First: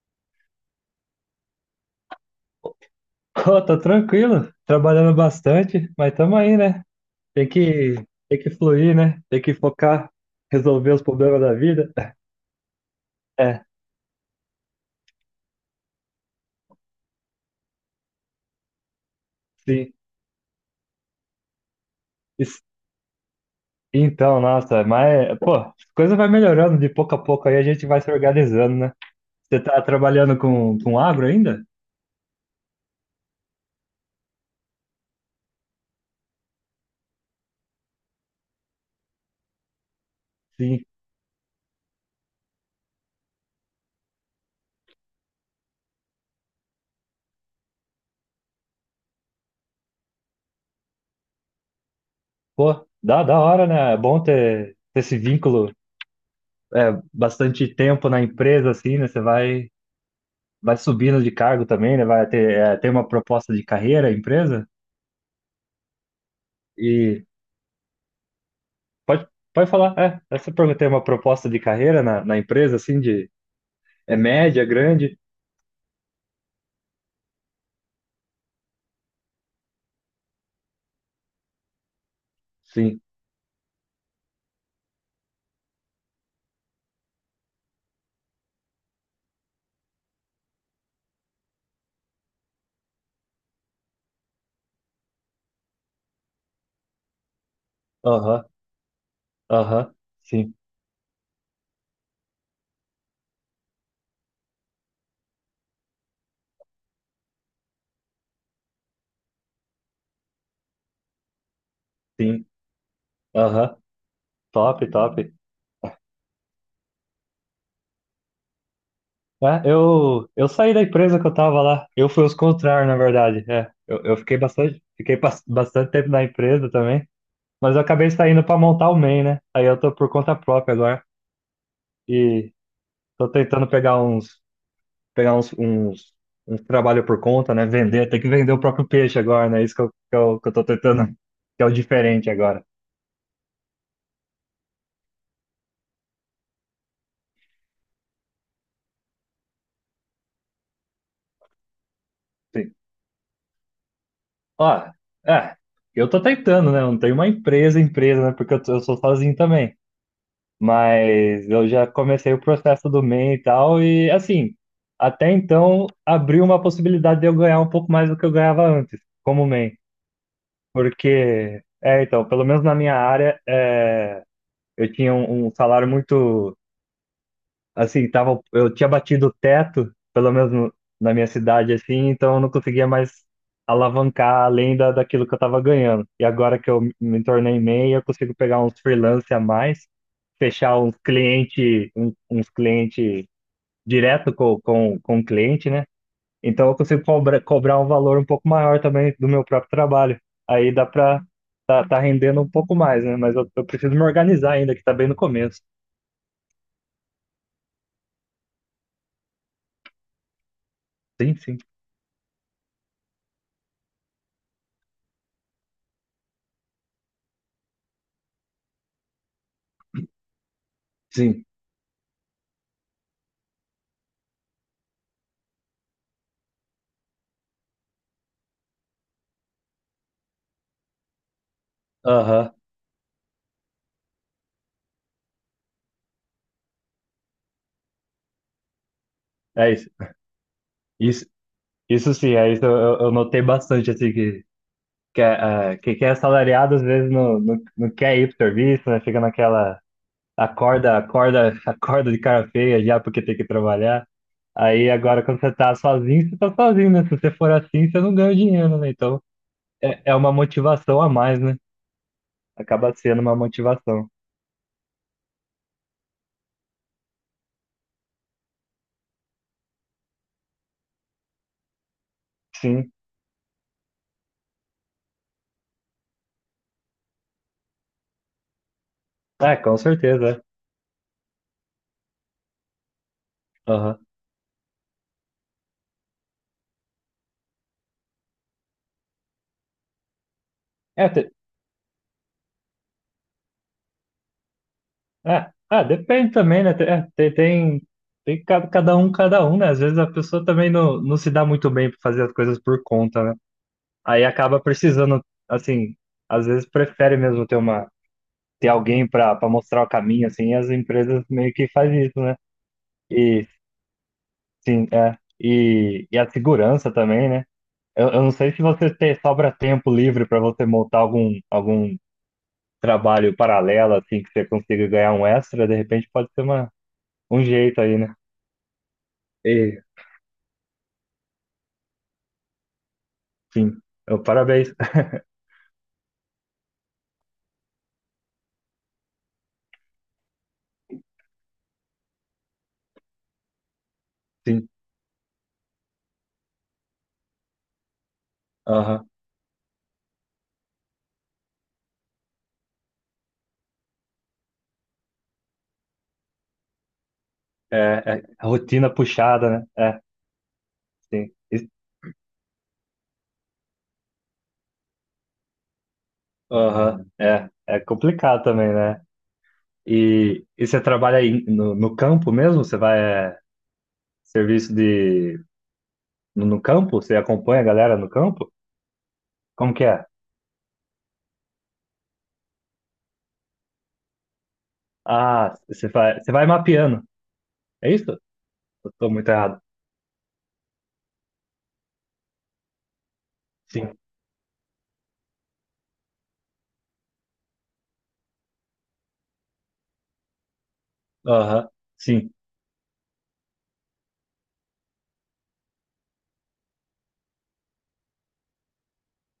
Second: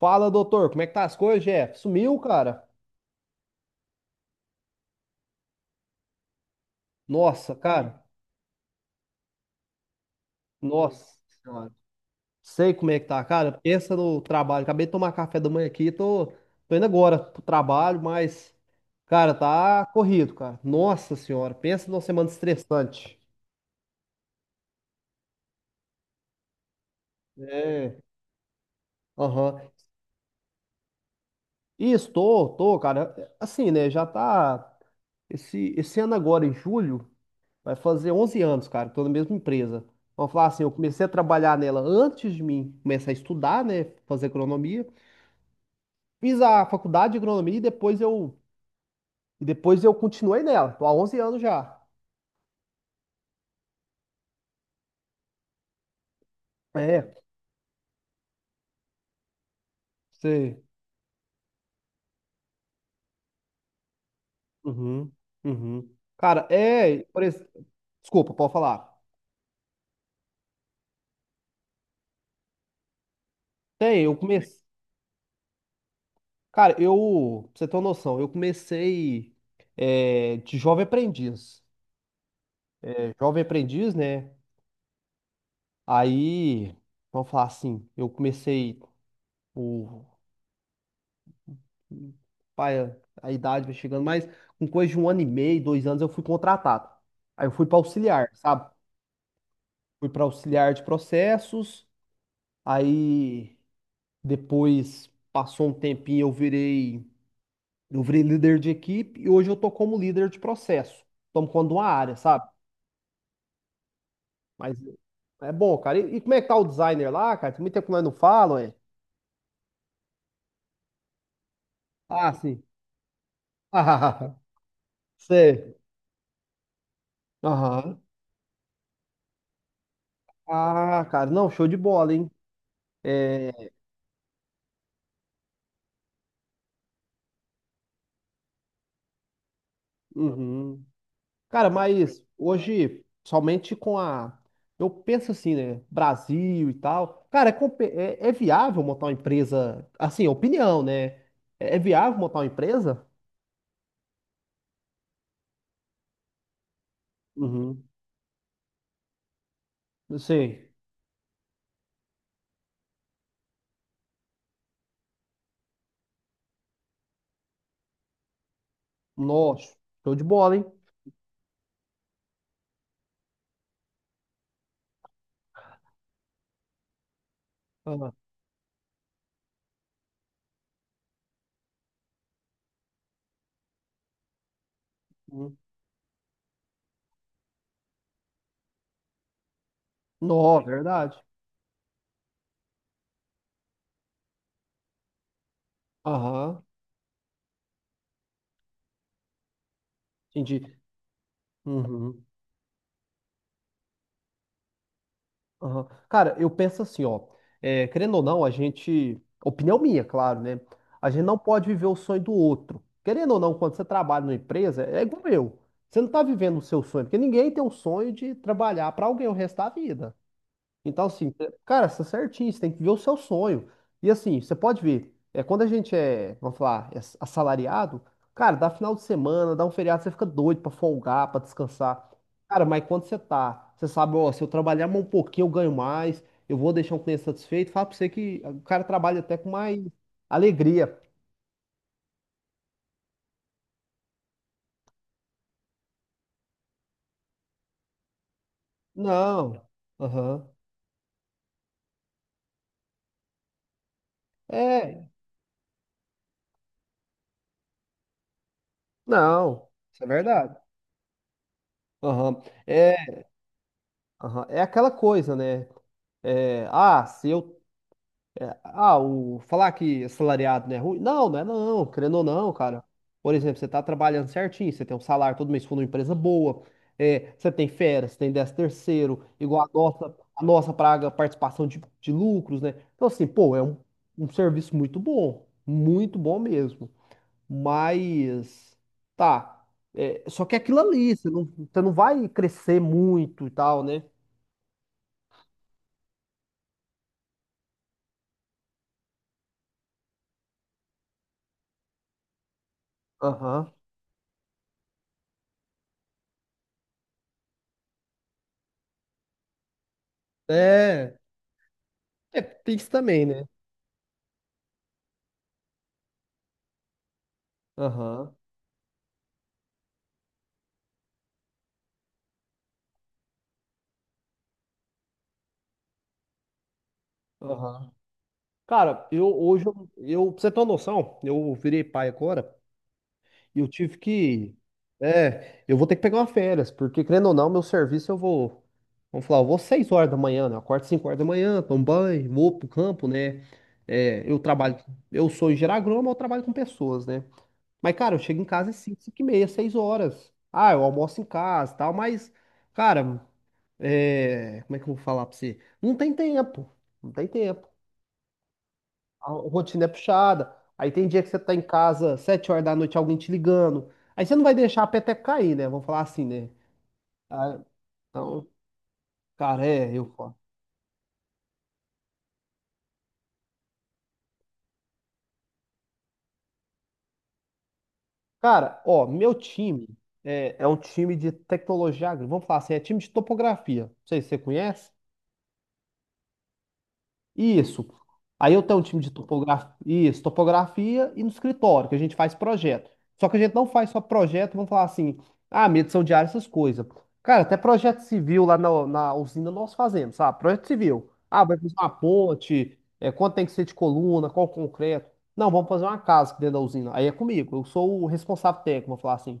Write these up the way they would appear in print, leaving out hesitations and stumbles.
Fala, doutor, como é que tá as coisas, Jeff? Sumiu, cara? Pô, tô tranquilo, trabalhando bastante, mas tamo aí, né? Tem Nossa, que, cara. tem que fluir, né? Tem que focar, resolver os Nossa problemas da senhora. vida. Sei como é que tá, cara. É, Pensa no trabalho. Acabei de tomar café da manhã aqui, tô indo agora pro trabalho, mas, cara, tá sim. corrido, cara. Nossa senhora, pensa numa semana Isso- estressante. Então, nossa, mas, pô, as coisas vai melhorando de pouco a pouco aí, a gente É. vai se organizando, né? Você Aham. tá trabalhando com agro ainda? E tô, cara, assim, né? Já tá. Esse ano agora, em julho. Vai fazer 11 anos, cara, que tô na mesma empresa. Vamos falar assim, eu Sim. comecei a trabalhar nela antes de mim começar a estudar, né, fazer agronomia. Fiz a faculdade de agronomia e depois eu continuei nela. Tô há 11 anos já. Pô, da hora, né? É bom ter esse vínculo, é, É, bastante tempo na empresa, assim, né? Sei. Vai subindo de cargo também, né? Vai ter, é, tem uma proposta de carreira, a empresa. Uhum, uhum. Cara, desculpa, pode falar. Pode, pode falar. É, essa pergunta tem uma proposta de carreira na empresa, assim, de Tem, eu é comecei, média, grande? cara, eu, pra você ter uma noção, eu comecei de jovem aprendiz. Sim. É, jovem aprendiz, né, aí, vamos falar assim, eu comecei O, pai, a idade vai chegando, mas com coisa de um ano e meio, 2 anos, eu fui contratado. Aí eu fui para auxiliar, Aham, sabe? aham, Fui para sim, auxiliar de processos. Aí depois passou um tempinho, eu virei líder de equipe e hoje eu tô como líder de processo. Tomo conta de uma área, sim, sabe? aham. Mas Top, top. é bom, cara. E como é que tá o designer lá, cara? Tem muito tempo que nós não falamos, é? É, eu saí da empresa que eu tava lá. Eu fui Ah, os sim. contrários, na verdade. É, eu Ah, fiquei sei. bastante tempo na empresa também, mas eu Aham. acabei saindo para montar o MEI, né? Aí eu tô por conta própria agora Ah, cara, não, show de bola, hein? e tô tentando É, pegar uns, uns, uns trabalho por conta, né? Vender, tem que vender o próprio peixe agora, né? Isso que eu tô uhum. tentando, que é Cara, o mas diferente agora. hoje, somente com a. Eu penso assim, né? Brasil e tal. Cara, é viável montar uma empresa. Assim, opinião, né? É viável montar uma Sim. empresa? Ó, é, eu tô tentando, né? Eu não tenho uma Uhum. empresa, né? Porque eu sou sozinho também. Não sei. Mas eu já comecei o processo do MEI e M e tal, e assim, até então abriu uma possibilidade de eu ganhar um pouco mais do que eu ganhava antes, como Nossa, MEI. show de bola, hein? Porque, é, então, pelo menos na minha área, é, eu tinha um salário muito assim, Ah, tava, eu tinha batido o teto, pelo menos na minha cidade, assim, então eu não conseguia mais alavancar além daquilo que eu uhum. tava ganhando. E agora que eu me tornei MEI, eu consigo pegar uns freelance a mais, Nossa, é fechar uns verdade. Cliente direto com o cliente, né? Aham, Então eu consigo cobrar um valor um pouco maior também do meu próprio trabalho. Aí entendi. dá pra tá Uhum. rendendo um pouco mais, né? Mas eu preciso me organizar ainda, que tá bem no começo. Aham. Cara, eu penso assim, ó. Querendo ou não, a gente. Opinião minha, claro, né? A gente Sim, não sim. pode viver o sonho do outro. Querendo ou não, quando você trabalha numa empresa, é igual eu. Você não tá vivendo o seu sonho, porque ninguém tem o sonho de trabalhar pra alguém o resto da vida. Então, assim, Sim. Cara, você é certinho, você tem que ver o seu sonho. E assim, você pode ver, quando a gente é, vamos falar, assalariado, cara, dá final de semana, dá um feriado, você fica doido pra folgar, pra descansar. Aham. Cara, mas quando você tá, você sabe, ó, se eu trabalhar mais um pouquinho, eu ganho mais, eu vou deixar um cliente satisfeito, fala pra você que o cara trabalha até com É mais isso. alegria. Isso, isso sim, é isso eu eu notei bastante, assim, é, ah, que é assalariado às vezes não quer ir pro serviço, né? Fica Não, naquela aham, acorda de cara feia já porque tem que trabalhar. Aí é, agora quando você tá sozinho, né? Se você for assim, você não ganha dinheiro, né? Então não, é, isso é é uma verdade. motivação a mais, né? Aham, Acaba é, sendo uma motivação. aham, é aquela coisa, né? É, ah, se eu É, ah, o, falar que assalariado não é ruim? Não, não é não, querendo ou não, cara. Sim, Por exemplo, você tá trabalhando certinho, você tem um salário todo mês com uma empresa boa, você tem férias, você tem décimo terceiro, é, igual a com nossa, certeza. É. a nossa praga, participação de lucros, né? Então, assim, pô, é um, Aham. um serviço muito bom mesmo. Mas, tá, só que é aquilo É, ali, você te- não, você não vai crescer muito e tal, né? É, ah, depende também, né? Tem, é, cada um, né? Às vezes a pessoa também não se dá muito bem para fazer as coisas por conta, né? Aham. Aí acaba precisando, assim, às vezes prefere mesmo ter uma, ter alguém para mostrar o caminho, assim, e as É, empresas meio que fazem isso, né? é, tem isso também, né? E sim, é. E a segurança também, né? Eu não Aham. sei se você tem, sobra tempo livre para você montar algum trabalho paralelo, assim, que você consiga ganhar um extra, de repente pode ser uma, um jeito Aham. aí, né? Cara, eu hoje, pra você ter uma noção, eu virei pai agora e eu Sim. tive Eu, que. parabéns. É, eu vou ter que pegar uma férias, porque querendo ou não, meu serviço eu vou. Vamos falar, eu vou 6 horas da manhã, né? Eu acordo 5 horas da manhã, tomo banho, vou pro campo, né? É, eu Sim. trabalho. Eu sou engenheiro agrônomo, eu trabalho com pessoas, né? Mas, cara, eu chego em casa às 5, Aham. 5 e meia, 6 horas. Ah, eu almoço em casa e tal, mas, cara, como é que eu vou falar pra você? Não tem tempo. Não tem tempo, É, é rotina a puxada, né? rotina é É, puxada. Aí tem dia que sim. você tá em Isso- casa, 7 horas da noite, alguém te ligando. Aí você não vai deixar a peteca cair, né? Vamos falar assim, né? Aham. É, Ah, é complicado então, também, né? cara, eu falo. E você trabalha aí no campo mesmo? Você vai é, serviço de no campo? Você acompanha a galera no campo? Cara, ó, meu Como que time é? é um time de tecnologia agrícola. Vamos falar assim, é time de topografia. Não sei se você conhece. Ah, você vai mapeando. Isso. É isso? Aí eu tenho um Eu time tô de muito errado. topografia, isso, topografia e no escritório, que a gente faz projeto. Só que a gente não faz Sim. só projeto, vamos falar assim, medição de área, essas coisas. Cara, até projeto civil lá na usina nós fazemos, sabe? Projeto civil. Ah, vai Aham. fazer uma Sim. ponte, quanto tem que ser de coluna, qual concreto. Não, vamos fazer uma casa aqui dentro da usina. Aí é comigo, eu sou o responsável técnico, vamos falar assim.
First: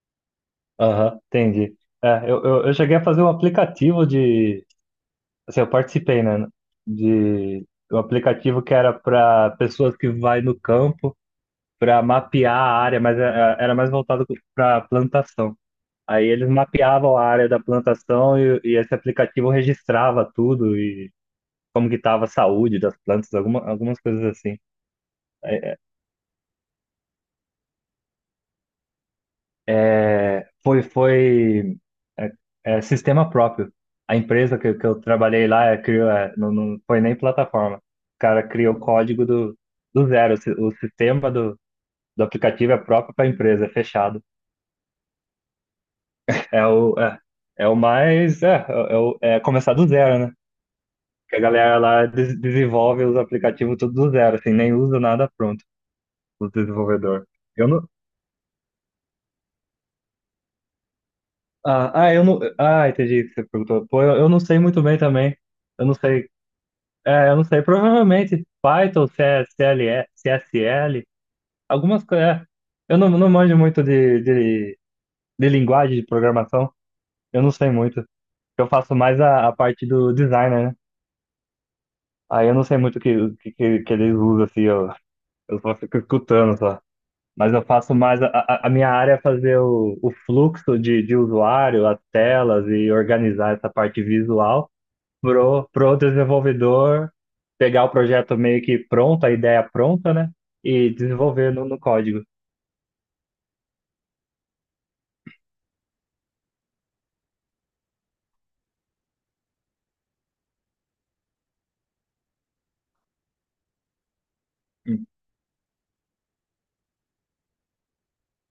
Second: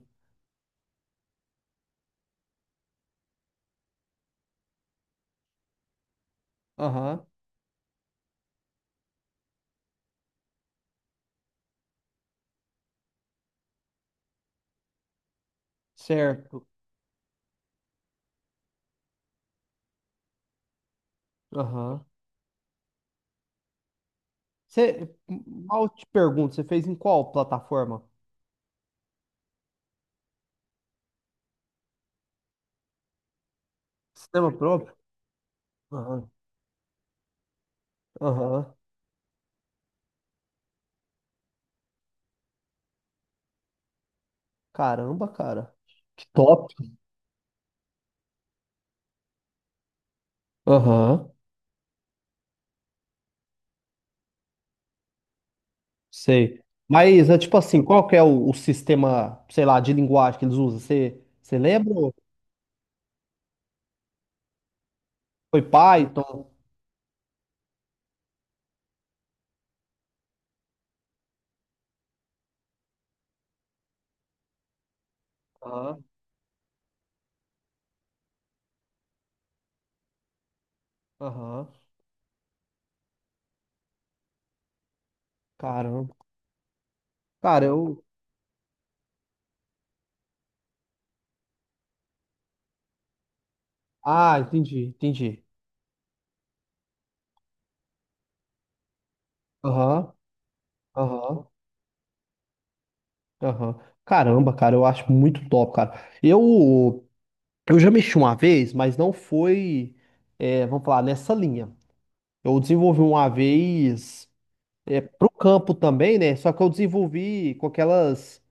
Aham. Entendi. É, eu cheguei a fazer um aplicativo de assim, eu participei, né, Aham, de um aplicativo que era para pessoas que vai no campo para mapear a área, mas era mais voltado para plantação. Aí eles certo. mapeavam a área da plantação e esse aplicativo registrava tudo e como que Aham. estava a saúde das plantas, alguma, algumas coisas assim. Mal te pergunto, você fez em qual plataforma? É, foi é, é sistema próprio. A Sistema empresa que próprio? eu trabalhei lá é, criou, é, não foi nem plataforma. O cara Aham. criou o código do zero. O sistema do aplicativo é próprio para a empresa, é fechado. Caramba, cara. Que É top. o, é, é o mais. É, é, é começar do zero, né? Aham. Que a galera lá desenvolve os aplicativos tudo do zero, assim, nem usa nada pronto, o Sei. desenvolvedor. Mas é tipo Eu assim, não. qual que é o sistema, sei lá, de linguagem que eles usam? Você lembra? Eu não. Ah, entendi o que você perguntou. Pô, eu não sei muito bem também. Foi Eu não sei Python? É, eu não sei, provavelmente Python, C, CLE, C, S, L, algumas coisas. É. Eu não, não manjo muito de linguagem Aham. de programação, eu não sei muito. Eu faço mais a parte do designer, né? Aham. Aí eu não sei muito que eles usam, assim, eu só fico Caramba. escutando só. Mas eu Cara, faço eu. mais. A minha área é fazer o fluxo de usuário, as telas e organizar essa parte Ah, visual. entendi, entendi. Pro pro desenvolvedor pegar o projeto meio que pronto, a ideia Aham. pronta, né? E Aham. desenvolver no código. Aham. Caramba, cara, eu acho muito top, cara. Eu, eu já mexi uma vez, mas não foi, vamos falar, nessa linha. Eu desenvolvi uma vez. É, Hum. pro campo também, né? Só que eu desenvolvi com aquelas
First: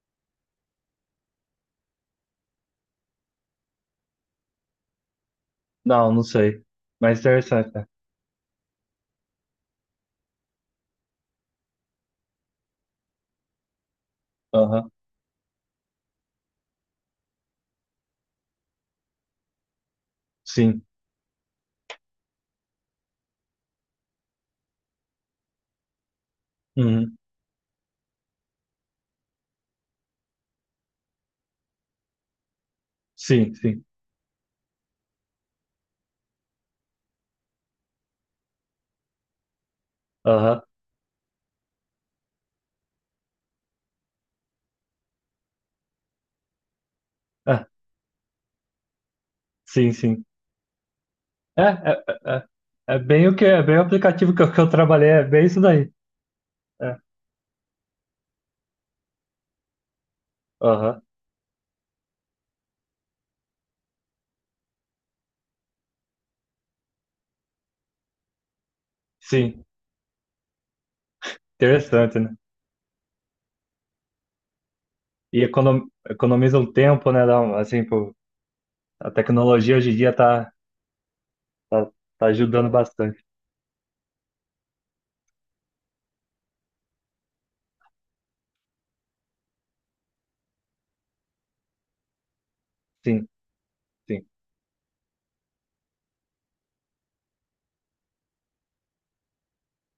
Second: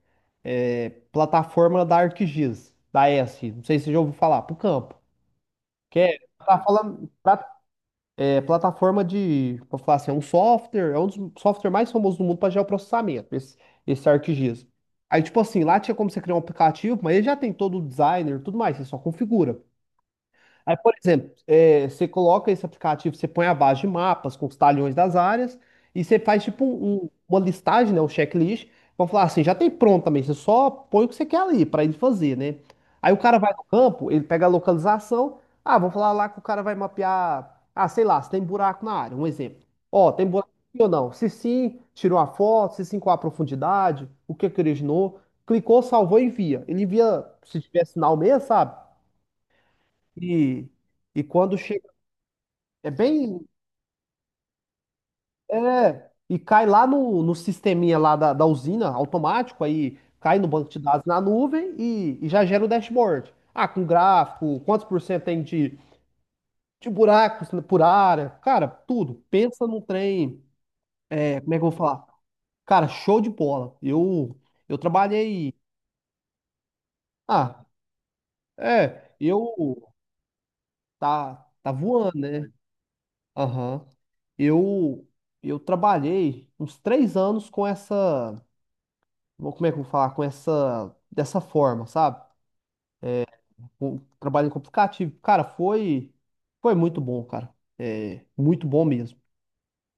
plataforma da ArcGIS, da ESC. Não sei se você já ouviu falar, pro campo. Que Não, é, não sei. plataforma Mas interessante, né? De, vou falar assim, é um software, é um dos software mais famosos do mundo para geoprocessamento, esse ArcGIS. Aham. Aí, tipo assim, lá tinha como você criar um aplicativo, mas ele já tem todo o designer e tudo mais, você só configura. Aí, Sim. por exemplo, você coloca esse aplicativo, você põe a base de mapas com os talhões das áreas e você faz tipo um- um- Uhum. uma listagem, né, um checklist. Vão falar assim, já tem pronto também, você só põe o que você quer ali para ele fazer, né? Aí o cara vai Sim, no sim. campo, ele pega a localização. Ah, vamos falar lá que o cara vai mapear. Ah, sei lá, se tem buraco na área, um exemplo. Ó, tem buraco Aham. aqui ou não? Se sim, tirou a foto, se sim, qual a profundidade, o que é que originou. Clicou, salvou e envia. Ele envia, se Ah, tiver sinal mesmo, sabe? sim, sim. E, e quando chega. É É É bem o que, bem. é bem o aplicativo que eu trabalhei, é bem isso daí. É. E cai lá É. no sisteminha lá da usina, automático, aí cai no banco de Aham. dados na nuvem e já gera o dashboard. Ah, com gráfico, quantos por cento tem de buracos por área. Cara, tudo. Sim. Pensa num trem. É, como é que eu vou falar? Interessante, né? Cara, show de bola. Eu E trabalhei. Economiza um tempo, né? Dá um- Ah, assim, pô, a é. tecnologia hoje Eu. em dia tá, Tá voando, tá né? ajudando bastante. Aham. Eu, eu trabalhei uns 3 anos com essa. Como é que eu vou falar? Com essa. Dessa forma, sabe? Sim, sim. Trabalhando com aplicativo. Cara, foi. Foi muito bom, cara. É, muito bom mesmo.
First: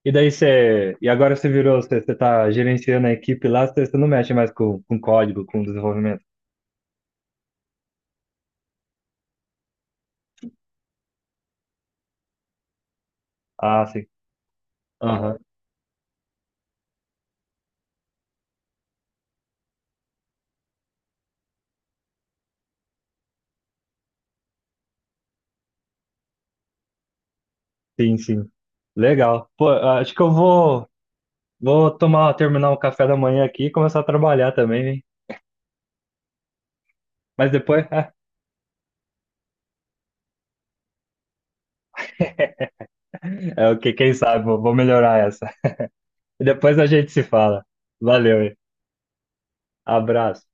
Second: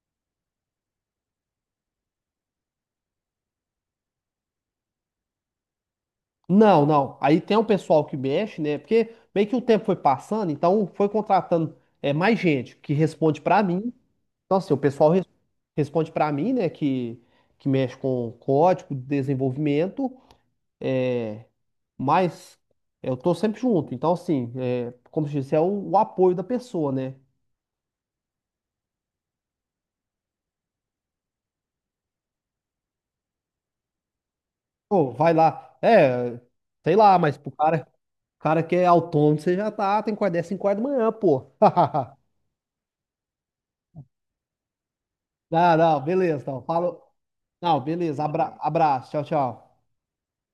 E daí você. E agora você virou, você tá gerenciando a equipe lá, você não mexe mais com código, com desenvolvimento. Não, não. Aí tem um pessoal que mexe, né? Porque meio que o tempo foi passando, então foi contratando mais gente que responde pra Ah, mim. sim. Então, assim, o pessoal res- Aham. responde pra mim, né? Que mexe com código, desenvolvimento. É, Mas eu tô sempre junto. Então, assim, como se disse, é o apoio da pessoa, né? Sim, sim. Legal. Pô, acho que vou tomar, terminar o café da manhã aqui e começar a trabalhar também, hein? Pô, vai lá. É, sei lá, mas Mas depois, cara que é autônomo, você já tá, tem que acordar 5 horas da manhã, pô. é o que, quem sabe, vou melhorar essa. Não, não, beleza. E Então, depois a falou. gente se fala. Não, beleza. Valeu, hein? Abraço. Tchau, tchau. Abraço.